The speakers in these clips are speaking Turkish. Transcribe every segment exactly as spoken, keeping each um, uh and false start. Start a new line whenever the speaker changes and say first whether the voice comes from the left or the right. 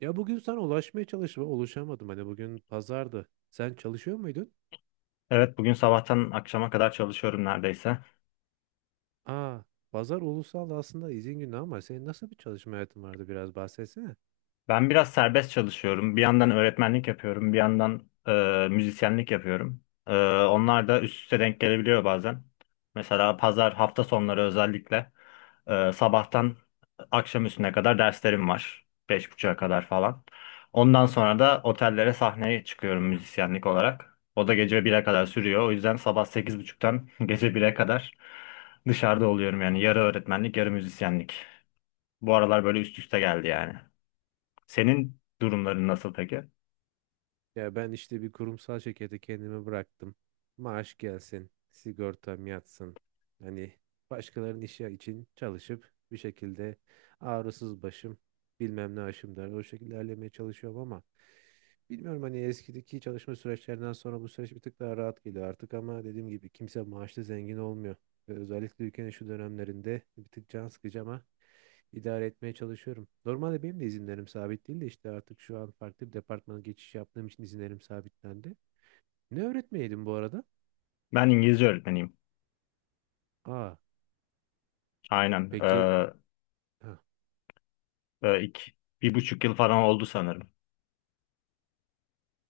right: Ya bugün sana ulaşmaya çalıştım ama ulaşamadım. Hani bugün pazardı. Sen çalışıyor muydun?
left: Evet, bugün sabahtan akşama kadar çalışıyorum neredeyse.
right: Aa, pazar ulusal aslında izin günü ama senin nasıl bir çalışma hayatın vardı biraz bahsetsene.
left: Ben biraz serbest çalışıyorum. Bir yandan öğretmenlik yapıyorum, bir yandan e, müzisyenlik yapıyorum. E, onlar da üst üste denk gelebiliyor bazen. Mesela pazar, hafta sonları özellikle e, sabahtan akşam üstüne kadar derslerim var. Beş buçuğa kadar falan. Ondan sonra da otellere sahneye çıkıyorum müzisyenlik olarak. O da gece bire kadar sürüyor. O yüzden sabah sekiz buçuktan gece bire kadar dışarıda oluyorum yani. Yarı öğretmenlik, yarı müzisyenlik. Bu aralar böyle üst üste geldi yani. Senin durumların nasıl peki?
right: Ya ben işte bir kurumsal şirkete kendimi bıraktım. Maaş gelsin, sigortam yatsın. Hani başkalarının işi için çalışıp bir şekilde ağrısız başım, bilmem ne aşım der. O şekilde ilerlemeye çalışıyorum ama bilmiyorum hani eskideki çalışma süreçlerinden sonra bu süreç bir tık daha rahat geliyor artık ama dediğim gibi kimse maaşlı zengin olmuyor. Ve özellikle ülkenin şu dönemlerinde bir tık can sıkıcı ama idare etmeye çalışıyorum. Normalde benim de izinlerim sabit değil de işte artık şu an farklı bir departmana geçiş yaptığım için izinlerim sabitlendi. Ne öğretmeyeydin bu arada?
left: Ben İngilizce öğretmeniyim.
right: Aa,
left: Aynen.
right: peki
left: Ee,
right: ha,
left: e, ilk bir buçuk yıl falan oldu sanırım.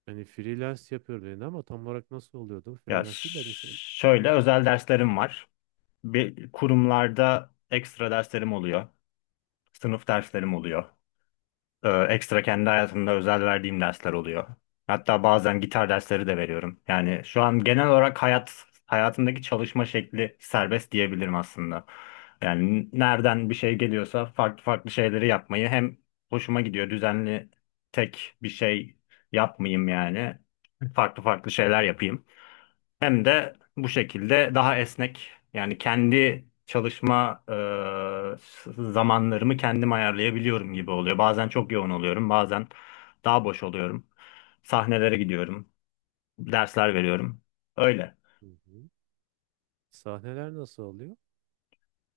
right: hani freelance yapıyorum dedin ama tam olarak nasıl oluyordu?
left: Ya ş-
right: Freelance değil de hani sen...
left: Şöyle
right: Hı,
left: özel derslerim var. Bir kurumlarda ekstra derslerim oluyor. Sınıf derslerim oluyor. Ee, ekstra kendi hayatımda özel verdiğim dersler oluyor. Hatta bazen gitar dersleri de veriyorum. Yani şu an genel olarak hayat hayatımdaki çalışma şekli serbest diyebilirim aslında. Yani nereden bir şey geliyorsa farklı farklı şeyleri yapmayı hem hoşuma gidiyor, düzenli tek bir şey yapmayayım yani. Farklı farklı şeyler yapayım. Hem de bu şekilde daha esnek, yani kendi çalışma e, zamanlarımı kendim ayarlayabiliyorum gibi oluyor. Bazen çok yoğun oluyorum, bazen daha boş oluyorum. Sahnelere gidiyorum, dersler veriyorum. Öyle.
right: hı, hı. Sahneler nasıl oluyor?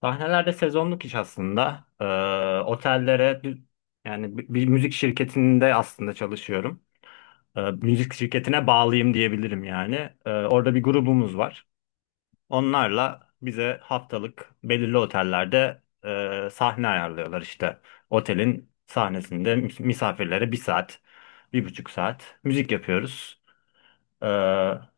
left: Sahnelerde sezonluk iş aslında. E, otellere, yani bir bir müzik şirketinde aslında çalışıyorum. E, müzik şirketine bağlıyım diyebilirim yani. E, orada bir grubumuz var. Onlarla bize haftalık belirli otellerde e, sahne ayarlıyorlar işte. Otelin sahnesinde mis- misafirlere bir saat, bir buçuk saat müzik yapıyoruz. E,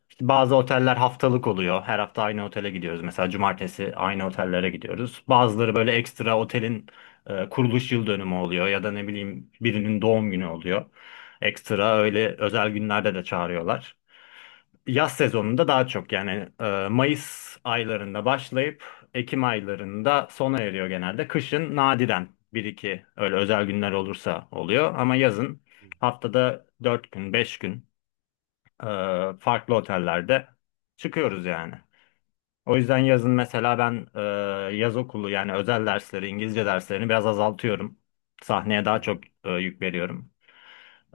left: işte bazı oteller haftalık oluyor. Her hafta aynı otele gidiyoruz. Mesela cumartesi aynı otellere gidiyoruz. Bazıları böyle ekstra otelin e, kuruluş yıl dönümü oluyor, ya da ne bileyim birinin doğum günü oluyor. Ekstra öyle özel günlerde de çağırıyorlar. Yaz sezonunda daha çok, yani e, Mayıs aylarında başlayıp Ekim aylarında sona eriyor genelde. Kışın nadiren bir iki öyle özel günler olursa oluyor ama yazın
right: Hı,
left: haftada dört gün beş gün e, farklı otellerde çıkıyoruz yani. O yüzden yazın mesela ben e, yaz okulu, yani özel dersleri, İngilizce derslerini biraz azaltıyorum. Sahneye
right: hı,
left: daha
right: hı.
left: çok e, yük veriyorum.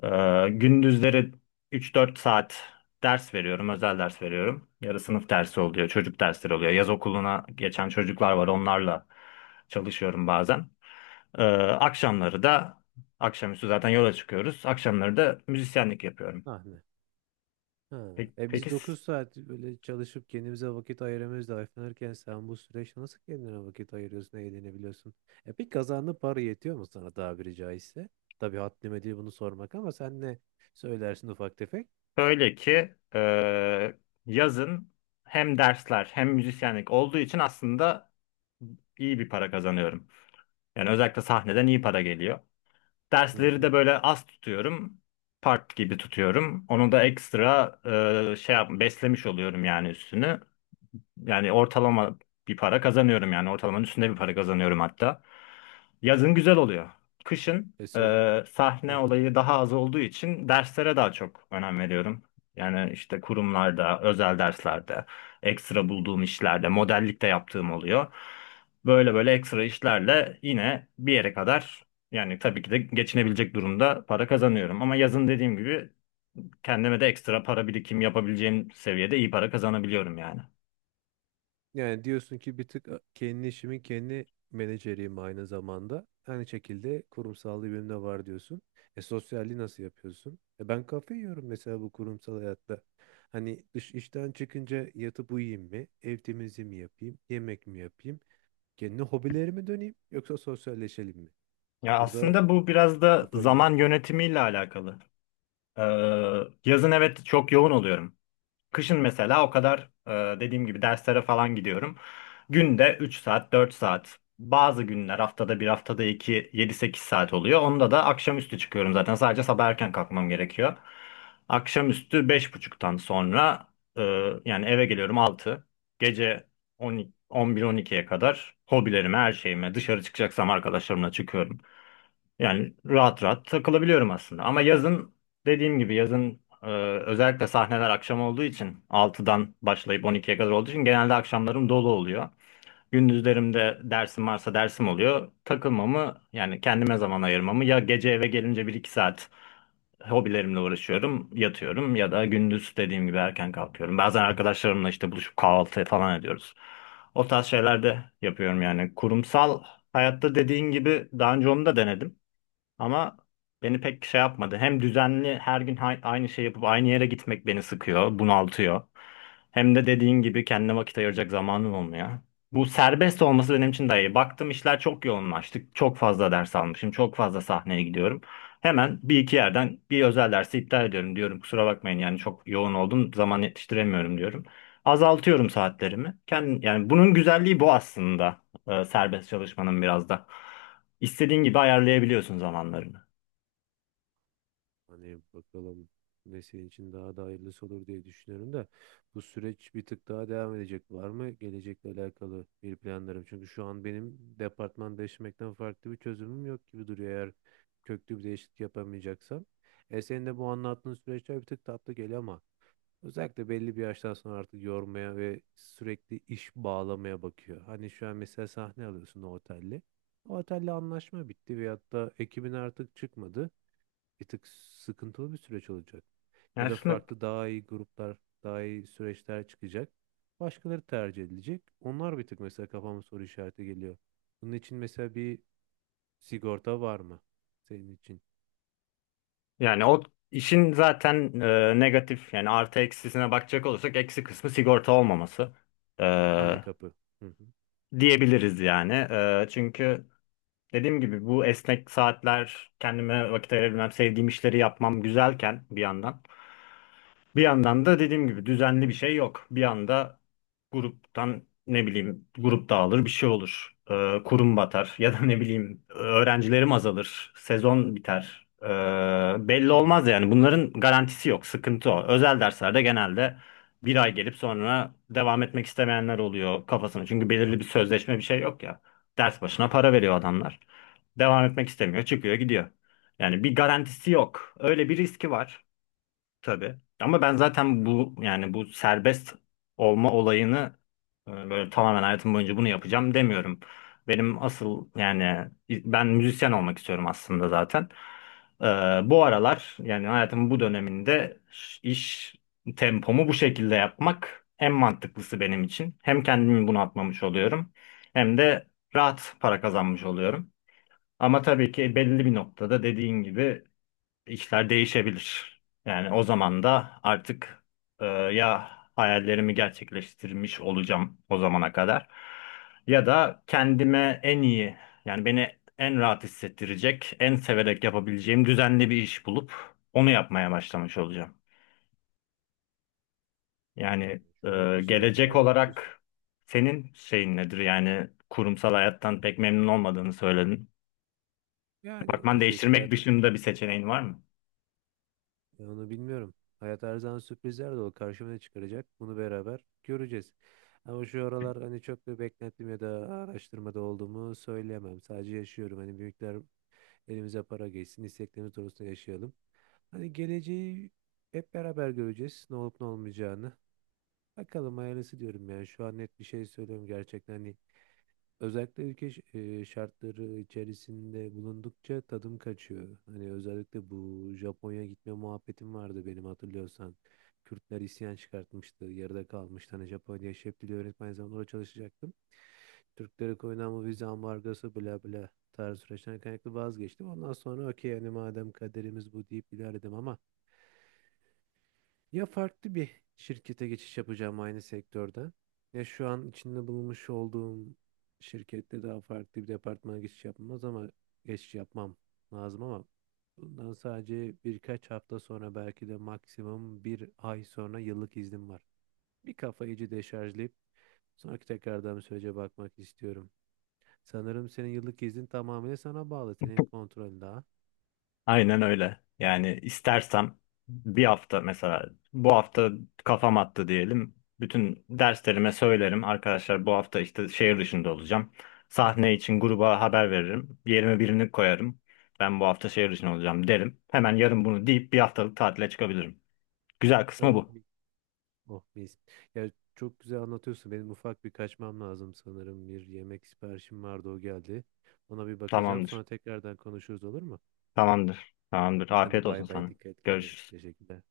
left: Ee, gündüzleri üç dört saat ders veriyorum, özel ders veriyorum. Yarı sınıf dersi oluyor, çocuk dersleri oluyor. Yaz okuluna geçen çocuklar var, onlarla çalışıyorum bazen. Ee, akşamları da, akşamüstü zaten yola çıkıyoruz. Akşamları da müzisyenlik yapıyorum.
right: Sahne. Ha.
left: Peki,
right: E
left: peki
right: biz dokuz saat böyle çalışıp kendimize vakit ayıramıyoruz da ayıflanırken sen bu süreçte nasıl kendine vakit ayırıyorsun, eğlenebiliyorsun? E peki kazandığın para yetiyor mu sana tabiri caizse? Tabii haddime değil bunu sormak ama sen ne söylersin ufak tefek?
left: böyle ki e, yazın hem dersler hem müzisyenlik olduğu için aslında iyi bir para kazanıyorum. Yani özellikle sahneden iyi para geliyor.
right: Hı
left: Dersleri
right: hı.
left: de böyle az tutuyorum. Part gibi tutuyorum. Onu da ekstra e, şey yap, beslemiş oluyorum yani üstünü. Yani ortalama bir para kazanıyorum, yani ortalamanın üstünde bir para kazanıyorum hatta. Yazın güzel oluyor. Kışın
right: E, sos-
left: e, sahne olayı daha az olduğu için derslere daha çok önem veriyorum. Yani işte kurumlarda, özel derslerde, ekstra bulduğum işlerde, modellik de yaptığım oluyor. Böyle böyle ekstra işlerle yine bir yere kadar, yani tabii ki de geçinebilecek durumda para kazanıyorum. Ama yazın dediğim gibi kendime de ekstra para birikim yapabileceğim seviyede iyi para kazanabiliyorum yani.
right: Yani diyorsun ki bir tık kendi işimin kendi menajeriyim aynı zamanda. Aynı şekilde kurumsallığı benim de var diyorsun. E sosyalliği nasıl yapıyorsun? E ben kafe yiyorum mesela bu kurumsal hayatta. Hani dış işten çıkınca yatıp uyuyayım mı? Ev temizliği mi yapayım? Yemek mi yapayım? Kendi hobilerime döneyim yoksa sosyalleşelim mi?
left: Ya
right: Burada
left: aslında bu biraz da
right: kafa yiyorum.
left: zaman yönetimiyle alakalı. Ee, Yazın evet çok yoğun oluyorum. Kışın mesela o kadar e, dediğim gibi derslere falan gidiyorum. Günde üç saat, dört saat. Bazı günler haftada bir, haftada iki, yedi sekiz saat oluyor. Onda da akşamüstü çıkıyorum zaten. Sadece sabah erken kalkmam gerekiyor. Akşamüstü beş buçuktan sonra e, yani eve geliyorum altı. Gece on, on bir, on ikiye kadar hobilerime, her şeyime, dışarı çıkacaksam arkadaşlarımla çıkıyorum. Yani rahat rahat takılabiliyorum aslında. Ama yazın dediğim gibi yazın e, özellikle sahneler akşam olduğu için altıdan başlayıp on ikiye kadar olduğu için genelde akşamlarım dolu oluyor. Gündüzlerimde dersim varsa dersim oluyor. Takılmamı, yani kendime zaman ayırmamı ya gece eve gelince bir iki saat hobilerimle uğraşıyorum, yatıyorum, ya da gündüz dediğim gibi erken kalkıyorum. Bazen arkadaşlarımla işte buluşup kahvaltı falan ediyoruz. O tarz şeyler de yapıyorum yani. Kurumsal hayatta dediğin gibi daha önce onu da denedim. Ama beni pek şey yapmadı. Hem düzenli her gün hay- aynı şey yapıp aynı yere gitmek beni sıkıyor, bunaltıyor. Hem de dediğin gibi kendine vakit ayıracak zamanım olmuyor. Bu serbest olması benim için daha iyi. Baktım işler çok yoğunlaştı. Çok fazla ders almışım. Çok fazla sahneye gidiyorum. Hemen bir iki yerden bir özel dersi iptal ediyorum diyorum. Kusura bakmayın, yani çok yoğun oldum, zaman yetiştiremiyorum diyorum. Azaltıyorum saatlerimi. Kendim, yani bunun güzelliği bu aslında. E, serbest çalışmanın biraz da. İstediğin gibi ayarlayabiliyorsun zamanlarını.
right: Hani bakalım ne senin için daha da hayırlısı olur diye düşünüyorum da bu süreç bir tık daha devam edecek var mı? Gelecekle alakalı bir planlarım. Çünkü şu an benim departman değiştirmekten farklı bir çözümüm yok gibi duruyor eğer köklü bir değişiklik yapamayacaksam. E senin de bu anlattığın süreçler bir tık tatlı geliyor ama özellikle belli bir yaştan sonra artık yormaya ve sürekli iş bağlamaya bakıyor. Hani şu an mesela sahne alıyorsun o otelle. O otelle anlaşma bitti veyahut da ekibin artık çıkmadı bir tık sıkıntılı bir süreç olacak.
left: Yani
right: Ya da
left: aslında
right: farklı daha iyi gruplar, daha iyi süreçler çıkacak. Başkaları tercih edilecek. Onlar bir tık mesela kafama soru işareti geliyor. Bunun için mesela bir sigorta var mı? Senin için
left: yani o işin zaten e, negatif, yani artı eksisine bakacak olursak eksi kısmı sigorta olmaması e,
right: handikapı. Hı hı.
left: diyebiliriz yani. E, çünkü dediğim gibi bu esnek saatler, kendime vakit ayırabilmem, sevdiğim işleri yapmam güzelken bir yandan. Bir yandan da dediğim gibi düzenli bir şey yok. Bir anda gruptan, ne bileyim, grup dağılır, bir şey olur. Ee, kurum batar ya da ne bileyim öğrencilerim azalır, sezon biter. Ee, belli
right: Hı hı.
left: olmaz yani, bunların garantisi yok. Sıkıntı o. Özel derslerde genelde bir ay gelip sonra devam etmek istemeyenler oluyor kafasına. Çünkü belirli bir sözleşme bir şey yok ya. Ders başına
right: Hı
left: para
right: hı.
left: veriyor adamlar. Devam etmek istemiyor, çıkıyor, gidiyor. Yani bir garantisi yok. Öyle bir riski var. Tabii. Ama ben zaten bu yani bu serbest olma olayını e, böyle tamamen hayatım boyunca bunu yapacağım demiyorum. Benim asıl, yani ben müzisyen olmak istiyorum aslında zaten. Ee, Bu aralar, yani hayatımın bu döneminde ş- iş tempomu bu şekilde yapmak en mantıklısı benim için. Hem kendimi bunaltmamış oluyorum hem de rahat para kazanmış oluyorum. Ama tabii ki belli bir noktada dediğin gibi işler değişebilir. Yani o zaman da artık e, ya hayallerimi gerçekleştirmiş olacağım o zamana kadar, ya da kendime en iyi, yani beni en rahat hissettirecek, en severek yapabileceğim düzenli bir iş bulup onu yapmaya başlamış olacağım. Yani
right: Şu
left: e,
right: anki süreçte
left: gelecek
right: mutlusun.
left: olarak senin şeyin nedir? Yani kurumsal hayattan pek memnun olmadığını söyledin.
right: Yani
left: Departman
right: bir şekilde
left: değiştirmek
right: hayatta.
left: dışında bir seçeneğin var mı?
right: Ya onu bilmiyorum. Hayat her zaman sürprizler dolu. Karşıma ne çıkaracak? Bunu beraber göreceğiz. Ama şu aralar hani çok bir beklentim ya da araştırmada olduğumu söyleyemem. Sadece yaşıyorum. Hani büyükler elimize para geçsin, isteklerimiz doğrultusunda yaşayalım. Hani geleceği hep beraber göreceğiz. Ne olup ne olmayacağını. Bakalım hayırlısı diyorum yani. Şu an net bir şey söylüyorum gerçekten. Hani özellikle ülke ş- e, şartları içerisinde bulundukça tadım kaçıyor. Hani özellikle bu Japonya gitme muhabbetim vardı benim hatırlıyorsan. Kürtler isyan çıkartmıştı, yarıda kalmıştı. Hani Japonya şef dili öğretmen zaman orada çalışacaktım. Türklere koyulan bu vize ambargosu bla bla tarzı süreçten kaynaklı vazgeçtim. Ondan sonra okey hani madem kaderimiz bu deyip ilerledim ama ya farklı bir şirkete geçiş yapacağım aynı sektörden. Ya şu an içinde bulunmuş olduğum şirkette daha farklı bir departmana geçiş yapmaz ama geçiş yapmam lazım ama bundan sadece birkaç hafta sonra belki de maksimum bir ay sonra yıllık iznim var. Bir kafayı iyice deşarjlayıp sonraki tekrardan bir sürece bakmak istiyorum. Sanırım senin yıllık iznin tamamıyla sana bağlı. Senin kontrolün daha.
left: Aynen öyle. Yani istersem bir hafta, mesela bu hafta kafam attı diyelim. Bütün derslerime söylerim. Arkadaşlar, bu hafta işte şehir dışında olacağım. Sahne için gruba haber veririm. Yerime birini koyarım. Ben bu hafta şehir dışında olacağım derim. Hemen yarın bunu deyip bir haftalık tatile çıkabilirim. Güzel kısmı
right: Oh.
left: bu.
right: Oh mis. Ya çok güzel anlatıyorsun. Benim ufak bir kaçmam lazım sanırım. Bir yemek siparişim vardı o geldi. Ona bir bakacağım.
left: Tamamdır.
right: Sonra tekrardan konuşuruz olur mu?
left: Tamamdır. Tamamdır.
right: Hadi
left: Afiyet
right: bay
left: olsun
right: bay
left: sana.
right: dikkat et kendine.
left: Görüşürüz.
right: Teşekkürler.